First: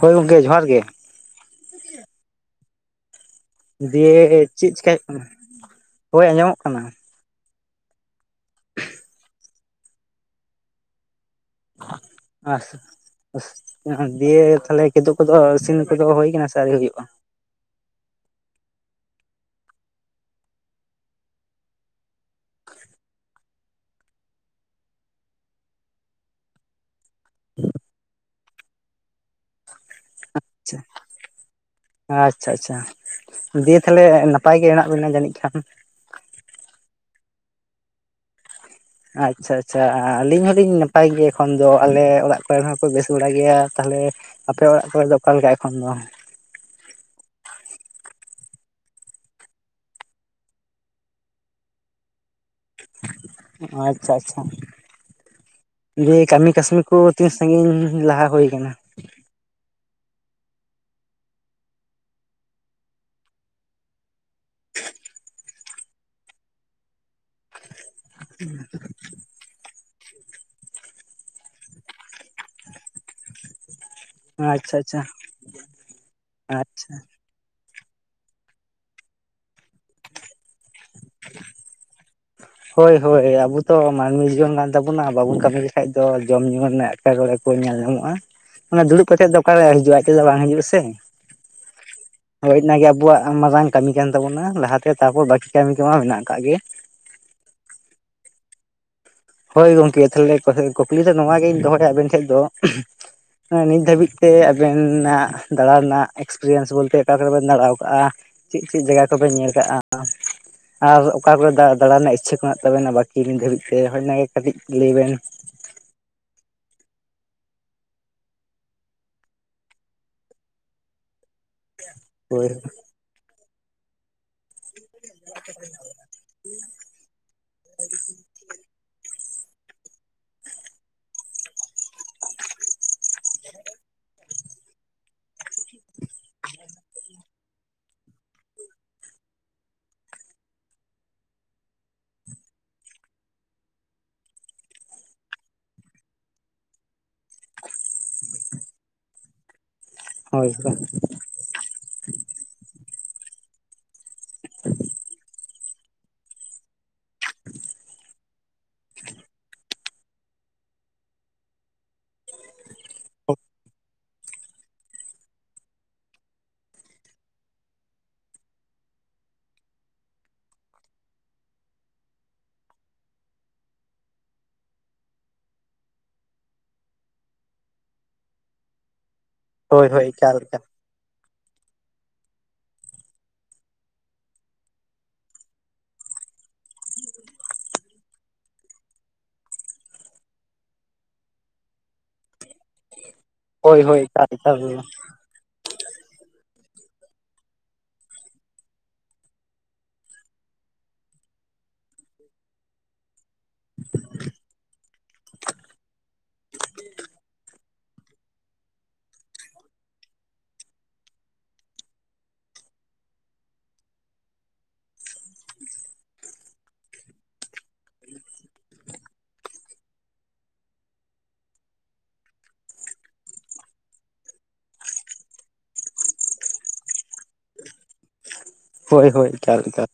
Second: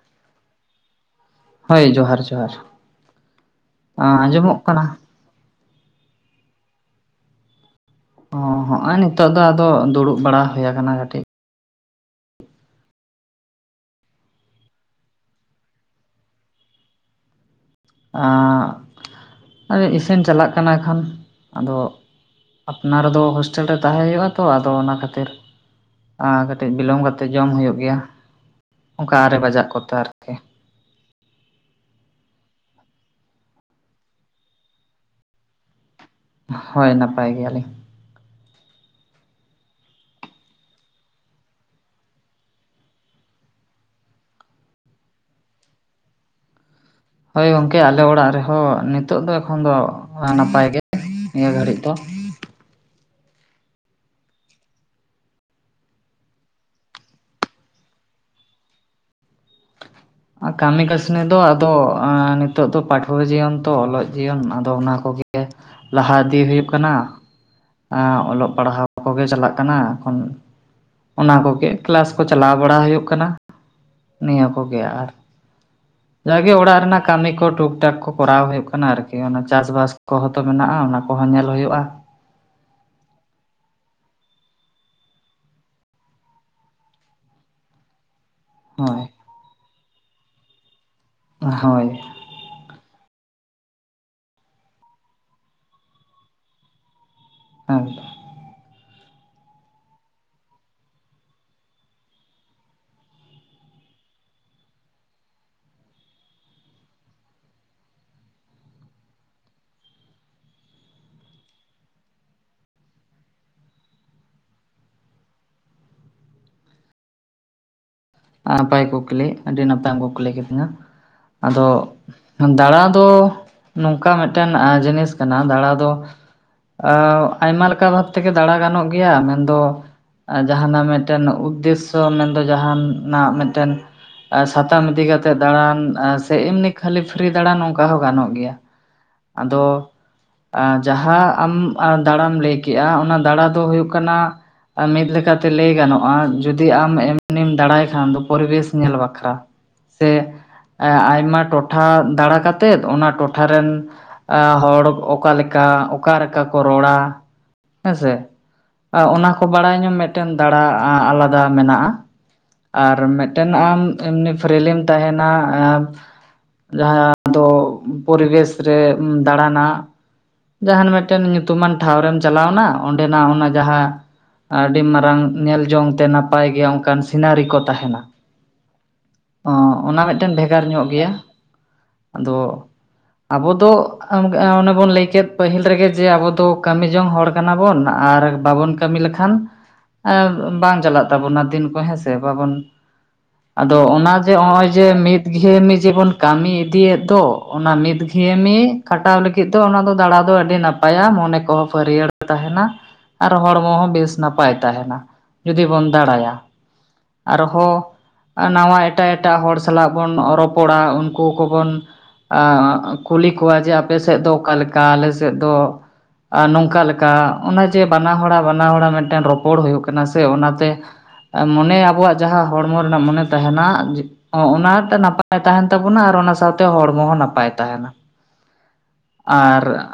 ᱦᱳᱭ ᱜᱚᱝᱠᱮ ᱡᱚᱦᱟᱨ ᱜᱮ ᱦᱳᱭ ᱡᱚᱦᱟᱨ ᱡᱚᱦᱟᱨ ᱪᱮᱫ ᱪᱮᱠᱟᱭ ᱦᱳᱭᱳᱜ ᱠᱟᱱᱟ ᱦᱳᱭ ᱟᱸᱡᱚᱢᱚᱜ ᱠᱟᱱᱟ᱾ ᱚ ᱦᱚᱜᱼᱚᱭ ᱱᱤᱛᱚᱜ ᱫᱚ ᱟᱫᱚ ᱫᱩᱲᱩᱵ ᱵᱟᱲᱟ ᱦᱳᱭ ᱟᱠᱟᱱᱟ ᱠᱟᱹᱴᱤᱡ᱾ [unintelligible] [inaudible] ᱫᱮᱭᱮ ᱛᱟᱦᱞᱮ ᱠᱤᱫᱩᱜ ᱠᱚᱫᱚ ᱤᱥᱤᱱ ᱠᱚᱫᱚ ᱦᱳᱭ ᱠᱟᱱᱟ ᱥᱮ ᱟᱣᱨᱤ ᱦᱩᱭᱳᱜᱼᱟ? [unintelligible] ᱟᱨᱮ ᱤᱥᱤᱱ ᱪᱟᱞᱟᱜ ᱠᱟᱱᱟ ᱠᱷᱟᱱ ᱟᱫᱚ ᱟᱯᱱᱟᱨ ᱫᱚ ᱦᱳᱥᱴᱮᱞ ᱨᱮ ᱛᱟᱦᱮᱸ ᱦᱩᱭᱩᱜ-ᱟ ᱛᱚ ᱟᱫᱚ ᱚᱱᱟ ᱠᱷᱟᱹᱛᱤᱨ ᱟ ᱠᱟᱹᱴᱤᱡ ᱵᱤᱞᱚᱢ ᱛᱮ ᱡᱚᱢ ᱦᱩᱭᱩᱜ ᱜᱮᱭᱟ ᱚᱱᱠᱟ ᱟᱨᱮ ᱵᱟᱡᱟᱜ ᱠᱚᱛᱟᱨ [unintelligible] ᱟᱪᱷᱟ ᱟᱪᱷᱟ ᱫᱤᱭᱮ ᱛᱟᱞᱮ ᱱᱟᱯᱟᱭ ᱜᱮ ᱦᱮᱱᱟᱜ ᱵᱤᱱᱟ ᱡᱟᱹᱱᱤᱡ ᱠᱷᱟᱱ ᱦᱳᱭ ᱱᱟᱯᱟᱭ ᱜᱮᱭᱟ ᱞᱤᱧ᱾ ᱟᱪᱷᱟ ᱟᱪᱷᱟ ᱟᱹᱞᱤᱧ ᱦᱚᱞᱤᱧ ᱱᱟᱯᱟᱭ ᱜᱮᱭᱟ ᱮᱠᱷᱚᱱ ᱫᱚ ᱟᱞᱮ ᱚᱲᱟᱜ ᱠᱚᱨᱮᱱ ᱦᱚᱸᱠᱚ ᱵᱮᱥ ᱵᱟᱲᱟ ᱜᱮᱭᱟ ᱛᱟᱦᱞᱮ ᱟᱯᱮ ᱚᱲᱟᱜ ᱠᱚᱨᱮ ᱫᱚ ᱚᱠᱟ ᱞᱮᱠᱟ ᱮᱠᱷᱚᱱ ᱫᱚ? ᱦᱳᱭ ᱜᱚᱝᱠᱮ ᱟᱞᱮ ᱚᱲᱟᱜ ᱨᱮᱦᱚᱸ ᱱᱤᱛᱚᱜ ᱫᱚ ᱮᱠᱷᱚᱱ ᱫᱚ ᱱᱟᱯᱟᱭ ᱜᱮ ᱱᱤᱭᱟᱹ ᱫᱷᱟᱹᱲᱤᱡ ᱫᱚ ᱟᱪᱷᱟ ᱟᱪᱷᱟ ᱫᱤᱭᱮ ᱠᱟᱹᱢᱤ ᱠᱟᱹᱥᱱᱤ ᱠᱩ ᱛᱤᱥ ᱥᱟᱹᱜᱤᱧ ᱞᱟᱦᱟ ᱦᱩᱭ ᱠᱟᱱᱟ? ᱟ ᱠᱟᱹᱢᱤ ᱠᱟᱹᱥᱱᱤ ᱫᱚ ᱟᱫᱚ ᱮᱸ ᱱᱤᱛᱚᱜ ᱫᱚ ᱯᱟᱹᱴᱷᱩᱣᱟᱹ ᱡᱤᱭᱚᱱ ᱛᱚ ᱚᱞᱚᱜ ᱡᱤᱭᱚᱱ ᱟᱫᱚ ᱚᱱᱟ ᱠᱚᱜᱮ᱾ ᱞᱟᱦᱟ ᱤᱫᱤ ᱦᱩᱭᱩᱜ ᱠᱟᱱᱟ ᱮᱸ ᱚᱞᱚᱜ ᱯᱟᱲᱦᱟᱣ ᱠᱚᱜᱮ ᱪᱟᱞᱟᱜ ᱠᱟᱱᱟ ᱮᱠᱷᱚᱱ ᱚᱱᱟ ᱠᱚᱜᱮ ᱠᱞᱟᱥ ᱠᱚ ᱪᱟᱞᱟᱣ ᱵᱟᱲᱟ ᱦᱩᱭᱩᱜ ᱠᱟᱱᱟ ᱱᱤᱭᱟᱹ ᱟᱪᱪᱷᱟ ᱠᱚᱜᱮ ᱟᱪᱪᱷᱟ ᱟᱨ ᱡᱟᱜᱮ ᱚᱲᱟᱜ ᱟᱪᱪᱷᱟ ᱨᱮᱱᱟᱜ ᱠᱟᱹᱢᱤ ᱠᱚ ᱴᱩᱠ ᱴᱟᱠ ᱠᱚ ᱠᱚᱨᱟᱣ ᱦᱩᱭᱩᱜ ᱠᱟᱱᱟ ᱟᱨᱠᱤ ᱚᱱᱟ ᱪᱟᱥ-ᱵᱟᱥ ᱠᱚᱦᱚᱸ ᱛᱚ ᱢᱮᱱᱟᱜᱼᱟ ᱚᱱᱟ ᱠᱚᱦᱚᱸ ᱧᱮᱞ ᱦᱩᱭᱩᱜᱼᱟ᱾ ᱦᱳᱭ ᱦᱳᱭ ᱟᱹᱵᱩ ᱛᱚ ᱢᱟᱹᱱᱢᱤ ᱡᱤᱭᱚᱱ ᱠᱟᱱ ᱛᱟᱹᱵᱩᱱᱟ ᱵᱟᱹᱵᱩᱱ ᱠᱟᱹᱢᱤ ᱞᱮᱠᱟᱷᱡ ᱫᱚ ᱡᱚᱢ ᱧᱩ ᱨᱮᱱᱟᱜ ᱮᱴᱠᱮᱴᱚᱬᱮ ᱠᱩ ᱧᱮᱞ ᱧᱟᱢᱚᱜᱼᱟ, ᱚᱱᱟ ᱫᱩᱲᱩᱵ ᱦᱳᱭ ᱠᱟᱛᱮᱜ ᱫᱚ ᱚᱠᱟᱨᱮ ᱦᱤᱡᱩᱜᱼᱟ ᱟᱡᱛᱮ ᱫᱚ ᱵᱟᱝ ᱦᱤᱡᱩᱜᱼᱟ ᱥᱮ ᱦᱳᱭ ᱦᱳᱭ ᱤᱱᱟᱹ ᱜᱮ ᱟᱹᱵᱩᱣᱟᱜ ᱢᱟᱨᱟᱝ ᱠᱟᱹᱢᱤ ᱠᱟᱱ ᱛᱟᱵᱚᱱᱟ ᱞᱟᱦᱟᱛᱮ ᱛᱟᱯᱚᱨ ᱵᱟᱹᱠᱤ ᱠᱟᱹᱢᱤ ᱠᱚᱢᱟ ᱢᱮᱱᱟᱜ ᱟᱠᱟᱜ ᱜᱮ᱾ ᱟᱫᱚ ᱦᱳᱭ ᱜᱚᱝᱠᱮ ᱛᱟᱦᱞᱮ ᱠᱩᱠᱞᱤ ᱫᱚ ᱱᱚᱣᱟ ᱜᱮᱧ ᱫᱚᱦᱚᱭᱟ ᱟᱵᱮᱱ ᱴᱷᱮᱜ ᱫᱚ ᱦᱮᱸ ᱱᱤᱛ ᱫᱷᱟᱹᱵᱤᱡ ᱛᱮ ᱟᱵᱮᱱᱟᱜ ᱫᱟᱲᱟᱱᱟᱜ ᱮᱠᱥᱯᱨᱤᱭᱮᱱᱥ ᱵᱚᱞᱛᱮ ᱚᱠᱟ ᱠᱚᱨᱮ ᱵᱮᱱ ᱫᱟᱬᱟ ᱣᱟᱠᱟᱜᱼᱟ? ᱪᱮᱜ ᱪᱮᱜ ᱡᱟᱜᱟ ᱠᱚᱵᱮᱱ ᱧᱮᱞ ᱠᱟᱜᱼᱟ? ᱟᱨ ᱚᱠᱟ ᱠᱚᱨᱮ ᱫᱟᱲᱟ ᱫᱟᱲᱟ ᱨᱮᱱᱟᱜ ᱤᱪᱷᱟᱹ ᱠᱚ ᱢᱮᱱᱟᱜ ᱛᱟᱵᱮᱱᱟ ᱵᱟᱹᱠᱤ ᱱᱤᱛ ᱫᱷᱟᱹᱵᱤᱡ ᱛᱮ ᱦᱚᱭ ᱚᱱᱟᱜᱮ ᱠᱟᱹᱴᱤᱡ ᱞᱟᱹᱭ ᱵᱮᱱ᱾ ᱱᱟᱯᱟᱭ ᱠᱩᱠᱞᱤ ᱟᱹᱰᱤ ᱱᱟᱯᱟᱭᱮᱢ ᱠᱩᱠᱞᱤ ᱠᱤᱫᱤᱧᱟ ᱟᱫᱚ ᱦᱳᱭ ᱫᱟᱬᱟᱱ ᱛᱚ ᱱᱚᱝᱠᱟ ᱢᱤᱫᱴᱮᱱ ᱟᱸ ᱡᱤᱱᱤᱥ ᱠᱟᱱᱟ ᱫᱟᱬᱟ ᱫᱚ ᱟᱹ ᱟᱭᱢᱟ ᱞᱮᱠᱟ ᱵᱷᱟᱵ ᱛᱮᱜᱮ ᱫᱟᱬᱟ ᱜᱟᱱᱚᱜ ᱜᱮᱭᱟ ᱢᱮᱱᱫᱚ ᱟ ᱡᱟᱦᱟᱱᱟᱜ ᱢᱤᱫᱴᱮᱱ ᱩᱫᱽᱫᱮᱥᱥᱚ ᱢᱮᱱᱫᱚ ᱡᱟᱦᱟᱱᱟᱜ ᱢᱤᱫᱴᱮᱱ ᱟ ᱥᱟᱛᱟᱢ ᱤᱫᱤ ᱠᱟᱛᱮᱜ ᱫᱟᱬᱟᱱ ᱟᱸ ᱥᱮ ᱮᱢᱱᱤ ᱠᱷᱟᱹᱞᱤ ᱯᱷᱨᱤ ᱫᱟᱬᱟᱱ ᱚᱝᱠᱟ ᱦᱚᱸ ᱜᱟᱱᱚᱜ ᱜᱮᱭᱟ ᱟᱫᱚ ᱟᱸ ᱡᱟᱦᱟᱸ ᱟᱢ ᱟ ᱫᱟᱬᱟᱢ ᱞᱟᱹᱭ ᱠᱮᱜᱼᱟ ᱚᱱᱟ ᱫᱟᱬᱟ ᱫᱚ ᱦᱩᱭᱩᱜ ᱠᱟᱱᱟ ᱟᱢ ᱢᱤᱫ ᱞᱮᱠᱟᱛᱮ ᱞᱟᱹᱭ ᱜᱟᱱᱚᱜᱼᱟ ᱡᱩᱫᱤ ᱟᱢ ᱮᱢᱱᱤᱢ ᱫᱟᱲᱟᱭ ᱠᱷᱟᱱ ᱫᱚ ᱯᱚᱨᱤᱵᱮᱥ ᱧᱮᱞ ᱵᱟᱠᱷᱨᱟ ᱥᱮ ᱦᱳᱭ ᱟᱭᱢᱟ ᱴᱚᱴ ᱴᱚᱴᱷᱟ ᱫᱟᱬᱟ ᱠᱟᱛᱮᱫ ᱚᱱᱟ ᱴᱚᱴᱷᱟ ᱨᱮᱱ ᱟ ᱦᱚᱲ ᱚᱠᱟ ᱞᱮᱠᱟ ᱚᱠᱟ ᱚᱠᱟ ᱨᱮᱠᱟ ᱠᱚ ᱨᱚᱲᱟ ᱦᱮᱸᱥᱮ ᱟ ᱚᱱᱟ ᱠᱚ ᱵᱟᱲᱟᱭ ᱧᱚᱢ ᱢᱤᱫᱴᱮᱱ ᱫᱟᱬᱟ ᱟᱞᱟᱫᱟ ᱢᱮᱱᱟᱜᱼᱟ᱾ ᱟᱨ ᱢᱤᱫᱴᱮᱱ ᱟᱢ ᱮᱢᱱᱤ ᱯᱷᱨᱤᱞᱢ ᱛᱟᱦᱮᱸᱱᱟ ᱟᱸ ᱡᱟᱦᱟᱸᱭᱟᱜ ᱫᱚ ᱯᱚᱨᱤᱵᱮᱥ ᱨᱮ ᱫᱟᱬᱟᱱᱟᱜ ᱡᱟᱦᱟᱱ ᱢᱤᱫᱴᱮᱱ ᱧᱩᱛᱩᱢᱟᱱ ᱴᱷᱟᱶ ᱨᱮᱢ ᱪᱟᱞᱟᱣᱱᱟ ᱚᱸᱰᱮᱱᱟᱜ ᱚᱱᱟ ᱡᱟᱦᱟᱸ ᱟᱹᱰᱤ ᱢᱟᱨᱟᱝ ᱧᱮᱞ ᱡᱚᱝ ᱛᱮ ᱱᱟᱯᱟᱭ ᱜᱮᱭᱟ ᱚᱝᱠᱟᱱ ᱥᱤᱱᱟᱨᱤ ᱠᱚ ᱛᱟᱦᱮᱱᱟ ᱚ ᱦᱳᱭ ᱚᱱᱟ ᱦᱳᱭ ᱢᱤᱫᱴᱮᱱ ᱮᱠᱟᱞ ᱮᱠᱟᱞ ᱵᱷᱮᱜᱟᱨ ᱧᱚᱜ ᱜᱮᱭᱟ ᱟᱫᱚ ᱟᱹᱵᱚ ᱫᱚ ᱟᱢ ᱚᱱᱮ ᱵᱩᱱ ᱞᱟᱹᱭ ᱠᱮᱫ ᱯᱟᱹᱦᱤᱞ ᱨᱮᱜᱮ ᱡᱮ ᱟᱵᱚ ᱫᱚ ᱠᱟᱹᱢᱤ ᱡᱚᱝ ᱦᱚᱲ ᱠᱟᱱᱟ ᱵᱚᱱ ᱟᱨ ᱵᱟᱵᱚᱱ ᱠᱟᱹᱢᱤ ᱞᱮᱠᱷᱟᱱ ᱮ ᱵᱟᱝ ᱪᱟᱞᱟᱜ ᱛᱟᱵᱳᱱᱟ ᱫᱤᱱ ᱠᱚ ᱦᱮᱸᱥᱮ ᱵᱟᱵᱚᱱ ᱟᱫᱚ ᱦᱳᱭ ᱦᱳᱭ ᱚᱱᱟ ᱮᱠᱟᱞ ᱡᱮ ᱮᱠᱟᱞ ᱚᱸᱼᱚᱸᱭ ᱡᱮ ᱢᱤᱫ ᱢᱤᱫ ᱜᱷᱤᱭᱟᱹᱢᱤ ᱡᱤᱵᱚᱱ ᱠᱟᱹᱢᱤ ᱤᱫᱤᱭᱮᱫ ᱫᱚ ᱚᱱᱟ ᱢᱤᱫ ᱜᱷᱤᱭᱟᱹᱢᱤ ᱠᱷᱟᱴᱟᱣ ᱞᱟᱹᱜᱤᱫ ᱞᱟᱹᱜᱤᱫ ᱫᱚ ᱚᱱᱟ ᱫᱚ ᱫᱟᱲᱟ ᱫᱚ ᱟᱹᱰᱤ ᱱᱟᱯᱟᱭᱟ ᱢᱚᱱᱮ ᱠᱚᱦᱚᱸ ᱯᱷᱟᱹᱨᱭᱟᱹᱲ ᱛᱟᱦᱮᱱᱟ᱾ ᱟᱨ ᱦᱚᱲᱢᱚ ᱦᱚᱸ ᱵᱮᱥ ᱱᱟᱯᱟᱭ ᱛᱟᱦᱮᱱᱟ ᱡᱩᱫᱤ ᱵᱚᱱ ᱫᱟᱬᱟᱭᱟ᱾ ᱟᱨᱦᱚᱸ ᱱᱟᱶᱟ ᱮᱴᱟᱜᱼᱮᱴᱟᱜ ᱦᱚᱲ ᱥᱟᱞᱟᱜ ᱵᱚᱱ ᱨᱚᱯᱚᱲᱟ ᱩᱱᱠᱩ ᱠᱚᱵᱚᱱ ᱟ ᱟᱸ ᱠᱩᱞᱤ ᱠᱚᱣᱟ ᱡᱮ ᱟᱯᱮ ᱥᱮᱫ ᱫᱚ ᱚᱠᱟ ᱞᱮᱠᱟ ᱟᱞᱮ ᱥᱮᱫ ᱫᱚ ᱟ ᱱᱚᱝᱠᱟ ᱞᱮᱠᱟ ᱚᱱᱟ ᱡᱮ ᱵᱟᱱᱟᱦᱚᱲᱟᱜ ᱵᱟᱱᱟᱦᱚᱲᱟᱜ ᱢᱤᱫᱴᱮᱱ ᱨᱚᱯᱚᱲ ᱦᱩᱭᱩᱜ ᱠᱟᱱᱟ ᱥᱮ ᱚᱱᱟᱛᱮ ᱢᱚᱱᱮ ᱟᱵᱚᱣᱟᱜ ᱡᱟᱦᱟᱸ ᱦᱚᱲᱢᱚ ᱨᱮᱱᱟᱜ ᱢᱚᱱᱮ ᱛᱟᱦᱮᱱᱟ ᱟᱡᱤ ᱚᱸ ᱚᱱᱟᱛᱮ ᱱᱟᱯᱟᱭ ᱛᱟᱦᱮᱱ ᱛᱟᱹᱵᱩᱱᱟ ᱟᱨ ᱚᱱᱟ ᱥᱟᱶᱛᱮ ᱦᱚᱲᱢᱚ ᱦᱚᱸ ᱱᱟᱯᱟᱭ ᱛᱟᱦᱮᱱᱟ᱾ ᱦᱳᱭ ᱦᱳᱭ ᱮᱠᱟᱞ ᱟᱨ ᱮᱠᱟᱞ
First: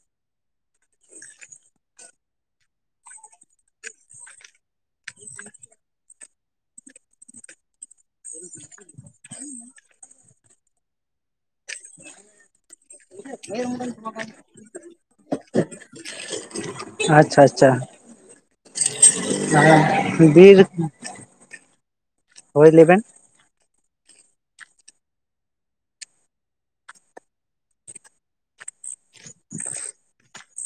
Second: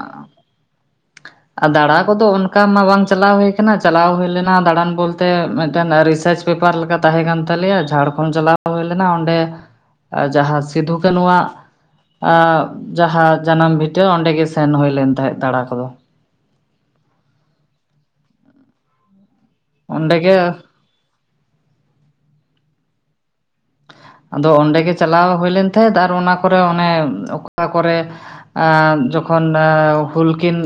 ᱟᱨ ᱫᱟᱬᱟ ᱠᱚᱫᱚ ᱚᱱᱠᱟ ᱢᱟ ᱵᱟᱝ ᱪᱟᱞᱟᱣ ᱦᱩᱭ ᱠᱟᱱᱟ ᱪᱟᱞᱟᱣ ᱦᱩᱭ ᱞᱮᱱᱟ ᱫᱟᱬᱟᱱ ᱵᱚᱞᱛᱮ ᱢᱤᱫᱴᱮᱱ ᱨᱤᱪᱷᱟᱨᱡᱽ ᱯᱮᱯᱟᱨ ᱞᱮᱠᱟ ᱛᱟᱦᱮᱸ ᱠᱟᱱ ᱛᱟᱞᱮᱭᱟ ᱡᱷᱟᱲᱠᱷᱚᱸᱰ ᱪᱟᱞᱟᱣ ᱦᱩᱭ ᱞᱮᱱᱟ ᱚᱸᱰᱮ ᱡᱟᱦᱟᱸ ᱥᱤᱫᱷᱩ ᱠᱟᱹᱱᱩᱣᱟᱜ ᱡᱟᱦᱟᱸ ᱡᱟᱱᱟᱢ ᱵᱷᱤᱴᱟᱹ ᱚᱸᱰᱮ ᱜᱮ ᱥᱮᱱ ᱦᱩᱭ ᱞᱮᱱ ᱛᱟᱦᱮᱸᱜ ᱫᱟᱬᱟ ᱠᱚᱫᱚ ᱟᱪᱪᱷᱟ ᱟᱪᱪᱷᱟ ᱚᱸᱰᱮ ᱜᱮ ᱵᱤᱨ ᱦᱳᱭ ᱞᱮᱵᱮᱱ ᱟᱫᱚ ᱚᱸᱰᱮᱜᱮ ᱪᱟᱞᱟᱣ ᱦᱩᱭ ᱞᱮᱱ ᱛᱟᱦᱮᱸᱫ ᱟᱨ ᱚᱱᱟ ᱠᱚᱨᱮ ᱚᱱᱮ ᱚᱠᱟ ᱠᱚᱨᱮ ᱟ ᱡᱚᱠᱷᱚᱱ ᱦᱩᱞ ᱠᱤᱱ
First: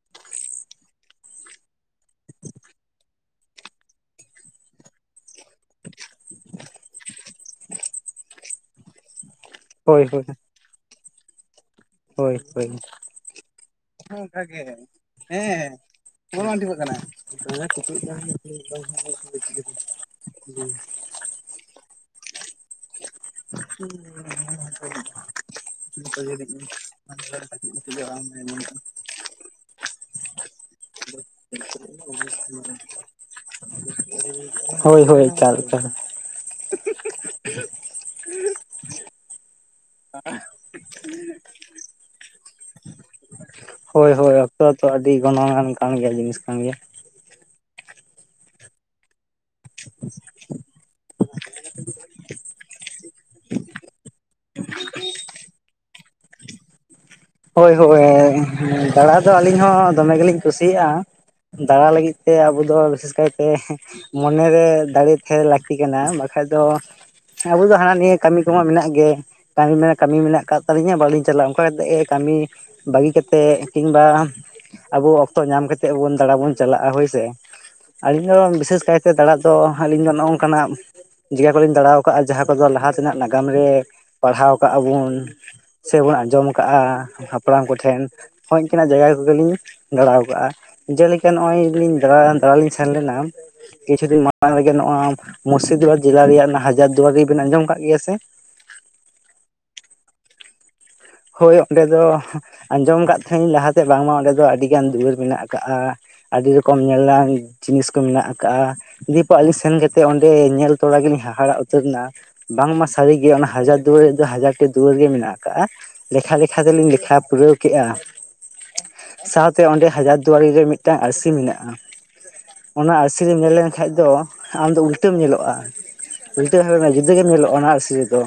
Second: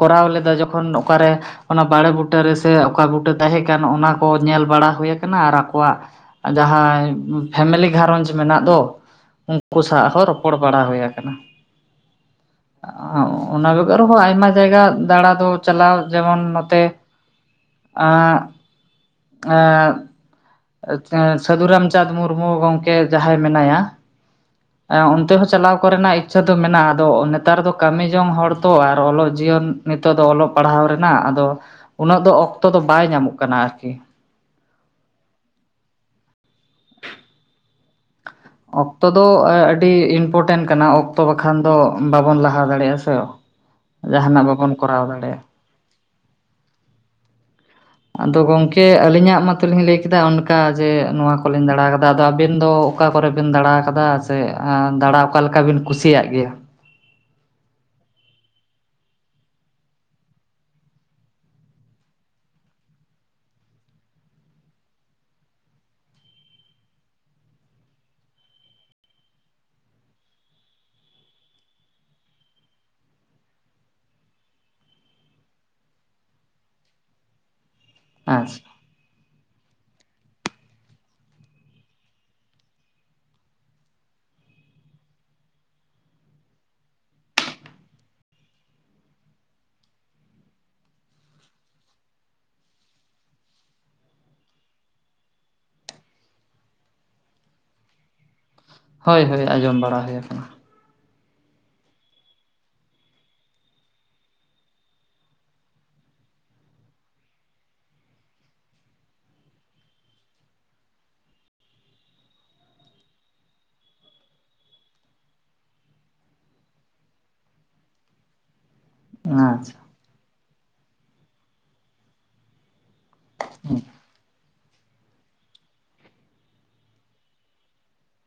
ᱠᱚᱨᱟᱣ ᱞᱮᱫᱟ ᱡᱚᱠᱷᱚᱱ ᱚᱠᱟᱨᱮ ᱚᱱᱟ ᱵᱟᱲᱮ ᱵᱩᱴᱟᱹ ᱨᱮᱥᱮ ᱚᱠᱟ ᱵᱩᱴᱟᱹ ᱛᱟᱦᱮᱸᱠᱟᱱ ᱚᱱᱟ ᱠᱚ ᱧᱮᱞ ᱵᱟᱲᱟ ᱦᱩᱭ ᱠᱟᱱᱟ ᱟᱨ ᱟᱠᱚᱣᱟᱜ ᱡᱟᱸᱦᱟᱭ ᱯᱷᱮᱢᱮᱞᱤ ᱜᱷᱟᱨᱚᱸᱡᱽ ᱢᱮᱱᱟᱜ ᱫᱚ ᱩᱱᱠᱩ ᱥᱟᱶ ᱦᱳᱭ ᱦᱚᱸ ᱦᱳᱭ ᱨᱚᱯᱚᱲ ᱵᱟᱲᱟ ᱦᱩᱭ ᱟᱠᱟᱱᱟ᱾ ᱦᱳᱭ ᱦᱳᱭ ᱟ ᱚᱱᱟ ᱵᱮᱜᱚᱨ ᱦᱚᱸ ᱚᱱᱠᱟ ᱟᱭᱢᱟ ᱜᱮ ᱡᱟᱭᱜᱟ ᱫᱟᱬᱟ ᱫᱚ ᱪᱟᱞᱟᱣ ᱡᱮᱢᱚᱱ ᱱᱚᱛᱮ [unintelligible] ᱴᱩᱰᱟᱹᱜ ᱟᱸ [unintelligible] ᱮᱸᱫ ᱥᱟᱹᱫᱷᱩ ᱨᱟᱢᱪᱟᱸᱫᱽ ᱢᱩᱨᱢᱩ ᱜᱚᱝᱠᱮ ᱡᱟᱦᱟᱸᱭ ᱢᱮᱱᱟᱭᱟ [inaudible] ᱚᱱᱛᱮ ᱦᱚᱸ ᱪᱟᱞᱟᱣ ᱠᱚᱨᱮᱱᱟᱜ ᱤᱪᱪᱷᱟ ᱫᱚ ᱢᱮᱱᱟᱜᱼᱟ ᱟᱫᱚ ᱱᱮᱛᱟᱨ ᱫᱚ ᱠᱟᱹᱢᱤ ᱡᱚᱝ ᱦᱚᱲ ᱛᱚ ᱟᱨ ᱚᱞᱚᱜ ᱡᱤᱭᱚᱱ ᱱᱤᱛᱚᱜ ᱫᱚ ᱚᱞᱚᱜ ᱯᱟᱲᱦᱟᱣ ᱨᱮᱱᱟᱜ ᱟᱫᱚ ᱩᱱᱟᱹᱜ ᱫᱚ ᱚᱠᱛᱚ ᱫᱚ ᱵᱟᱭ ᱧᱟᱢᱚᱜ ᱠᱟᱱᱟ ᱟᱨᱠᱤ ᱦᱳᱭ ᱦᱳᱭ ᱪᱟᱞ ᱪᱟᱞ ᱚᱠᱛᱚ ᱫᱚ ᱟᱹᱰᱤ ᱤᱱᱯᱚᱴᱮᱱ ᱠᱟᱱᱟ ᱚᱠᱛᱚ ᱵᱟᱠᱷᱟᱱ ᱫᱚ ᱵᱟᱵᱚᱱ ᱞᱟᱦᱟ ᱫᱟᱲᱮᱭᱟᱜᱼᱟ ᱥᱮ ᱦᱳᱭ ᱦᱳᱭ ᱡᱟᱦᱟᱱᱟᱜ ᱚᱠᱛᱚ ᱵᱟᱵᱚᱱ ᱛᱚ ᱠᱚᱨᱟᱣ ᱟᱹᱰᱤ ᱫᱟᱲᱮᱭᱟᱜᱼᱟ ᱜᱚᱱᱚᱝ ᱟᱱ ᱠᱟᱱ ᱜᱮᱭᱟ ᱡᱤᱱᱤᱥ ᱠᱟᱱ ᱜᱮᱭᱟ ᱟᱫᱚ ᱜᱚᱝᱠᱮ ᱟᱹᱞᱤᱧᱟᱜ ᱢᱟᱛᱚᱞᱤᱧ ᱞᱟᱹᱭ ᱠᱮᱫᱟ ᱚᱱᱠᱟ ᱡᱮ ᱱᱚᱣᱟ ᱠᱚᱞᱤᱧ ᱫᱟᱬᱟ ᱟᱠᱟᱫᱟ ᱟᱫᱚ ᱟᱵᱤᱱ ᱫᱚ ᱚᱠᱟ ᱠᱚᱨᱮ ᱵᱮᱱ ᱫᱟᱬᱟ ᱟᱠᱟᱫᱟ ᱥᱮ ᱫᱟᱬᱟ ᱚᱠᱟᱞᱮᱠᱟ ᱵᱤᱱ ᱠᱩᱥᱤᱭᱟᱜ ᱜᱮᱭᱟ ᱦᱳᱭ ᱦᱳᱭ ᱫᱟᱬᱟ ᱫᱚ ᱟᱹᱞᱤᱧ ᱦᱚᱸ ᱫᱚᱢᱮ ᱜᱮᱞᱤᱧ ᱠᱩᱥᱤᱭᱟᱜᱼᱟ ᱫᱟᱬᱟ ᱞᱟᱹᱜᱤᱫ ᱛᱮ ᱟᱵᱚ ᱫᱚ ᱵᱤᱥᱮᱥ ᱠᱟᱭᱛᱮ ᱢᱚᱱᱮᱨᱮ ᱫᱟᱲᱮ ᱛᱟᱦᱮᱸ ᱞᱟᱹᱠᱛᱤ ᱠᱟᱱᱟ ᱵᱟᱠᱷᱟᱡ ᱫᱚ ᱟᱵᱚ ᱫᱚ ᱦᱟᱱᱟ ᱱᱤᱭᱟᱹ ᱠᱟᱹᱢᱤ ᱠᱚᱢᱟ ᱢᱮᱱᱟᱜ ᱜᱮ ᱠᱟᱹᱢᱤ ᱢᱟᱱᱮ ᱠᱟᱹᱢᱤ ᱢᱮᱱᱟᱜ ᱟᱠᱟᱫ ᱛᱟᱹᱞᱤᱧᱟ ᱵᱟᱹᱞᱤᱧ ᱪᱟᱞᱟᱜᱼᱟ ᱚᱱᱠᱟ ᱠᱟᱛᱮᱜ ᱠᱟᱹᱢᱤ ᱵᱟᱹᱜᱤ ᱠᱟᱛᱮᱫ ᱠᱤᱢᱵᱟ ᱟᱵᱚ ᱚᱠᱛᱚ ᱧᱟᱢ ᱠᱟᱛᱮ ᱫᱟᱬᱟ ᱵᱚᱱ ᱪᱟᱞᱟᱜᱼᱟ ᱦᱳᱭᱥᱮ ᱟᱹᱞᱤᱧ ᱫᱚ ᱟᱪᱪᱷᱟ ᱵᱤᱥᱮᱥ ᱠᱟᱭᱛᱮ ᱫᱟᱲᱟᱜ ᱫᱚ ᱟᱹᱞᱤᱧ ᱫᱚ ᱱᱚᱜᱼ ᱱᱚᱝᱠᱟᱱᱟᱜ ᱡᱟᱜᱟ ᱠᱚᱞᱤᱧ ᱫᱟᱬᱟ ᱟᱠᱟᱫᱼᱟ ᱡᱟᱦᱟᱸ ᱠᱚᱫᱚ ᱞᱟᱦᱟ ᱛᱮᱱᱟᱜ ᱱᱟᱜᱟᱢ ᱨᱮ ᱯᱟᱲᱦᱟᱣ ᱠᱟᱜᱼᱟ ᱵᱚᱱ ᱥᱮᱵᱚᱱ ᱟᱸᱡᱚᱢ ᱟᱠᱟᱜᱼᱟ ᱦᱟᱯᱲᱟᱢ ᱠᱚᱴᱷᱮᱱ ᱦᱚᱸ ᱚᱱᱠᱟᱱᱟᱜ ᱡᱟᱭᱜᱟ ᱠᱚᱜᱮᱞᱤᱧ ᱫᱟᱬᱟ ᱟᱠᱟᱜᱼᱟ ᱡᱮᱞᱮᱠᱟ ᱱᱚᱜᱼᱚᱭ ᱞᱤᱧ ᱫᱟᱬᱟ ᱞᱤᱧ ᱥᱮᱱ ᱞᱮᱱᱟ ᱠᱤᱪᱷᱩ ᱫᱤᱱ ᱢᱟᱲᱟᱝ ᱨᱮᱜᱮ ᱱᱚᱣᱟ ᱢᱩᱨᱥᱤᱫᱟᱵᱟᱫᱽ ᱡᱮᱞᱟ ᱨᱮᱭᱟᱜ ᱦᱟᱡᱟᱨ ᱫᱩᱣᱟᱨᱤ ᱵᱮᱱ ᱟᱸᱡᱚᱢ ᱟᱠᱟᱫ ᱜᱮᱭᱟ ᱥᱮ ᱦᱳᱭ ᱦᱳᱭ ᱟᱸᱡᱚᱢ ᱵᱟᱲᱟ ᱦᱩᱭᱩᱭᱟ ᱟᱠᱟᱱᱟ ᱦᱳᱭ ᱚᱸᱰᱮ ᱫᱚ ᱟᱸᱡᱚᱢ ᱟᱠᱟᱫ ᱛᱟᱦᱮᱸᱱᱹᱧ ᱞᱟᱦᱟᱛᱮ ᱵᱟᱝᱢᱟ ᱚᱸᱰᱮ ᱫᱚ ᱟᱹᱰᱤ ᱜᱟᱱ ᱫᱩᱣᱟᱹᱨ ᱢᱮᱱᱟᱜ ᱠᱟᱜᱼᱟ ᱟᱹᱰᱤ ᱨᱚᱠᱚᱢ ᱧᱮᱞᱟᱱ ᱡᱤᱱᱤᱥ ᱠᱚ ᱢᱮᱱᱟᱜ ᱟᱠᱟᱜᱼᱟ ᱫᱤᱭᱮ ᱯᱚᱨᱮ ᱟᱹᱞᱤᱧ ᱥᱮᱱ ᱠᱟᱛᱮᱫ ᱚᱸᱰᱮ ᱧᱮᱞ ᱛᱚᱨᱟ ᱜᱮᱞᱤᱧ ᱦᱟᱦᱟᱲᱟᱜ ᱩᱛᱟᱹᱨᱱᱟ ᱵᱟᱝᱢᱟ ᱥᱟᱹᱨᱤᱜᱮ ᱚᱱᱟ ᱦᱟᱡᱟᱨ ᱫᱩᱣᱟᱹᱨ ᱫᱚ ᱦᱟᱡᱟᱨ ᱴᱤ ᱫᱩᱣᱟᱹᱨ ᱜᱮ ᱢᱮᱱᱟᱜ ᱟᱠᱟᱜᱼᱟ ᱞᱮᱠᱷᱟ ᱞᱮᱠᱷᱟ ᱛᱮᱞᱤᱧ ᱞᱮᱠᱷᱟ ᱯᱩᱨᱟᱹᱣ ᱠᱮᱫᱮᱜᱼᱟ ᱥᱟᱶᱛᱮ ᱟᱪᱪᱷᱟ ᱚᱸᱰᱮ ᱦᱟᱡᱟᱨ ᱫᱩᱣᱟᱨᱤ ᱨᱮ ᱢᱤᱫᱴᱟᱝ ᱟᱹᱨᱥᱤ ᱢᱮᱱᱟᱜᱼᱟ ᱚᱱᱟ ᱟᱹᱨᱥᱤ ᱨᱮᱢ ᱧᱮᱞ ᱞᱮᱱᱠᱷᱟᱱ ᱫᱚ ᱟᱢᱫᱚ ᱩᱞᱴᱟᱹᱢ ᱧᱮᱞᱚᱜᱼᱟ ᱩᱞᱴᱟᱹ ᱡᱩᱫᱟᱹᱜ ᱜᱮᱢ ᱧᱮᱞᱚᱜᱼᱟ ᱚᱱᱟ ᱟᱹᱨᱥᱤ ᱨᱮ ᱫᱚ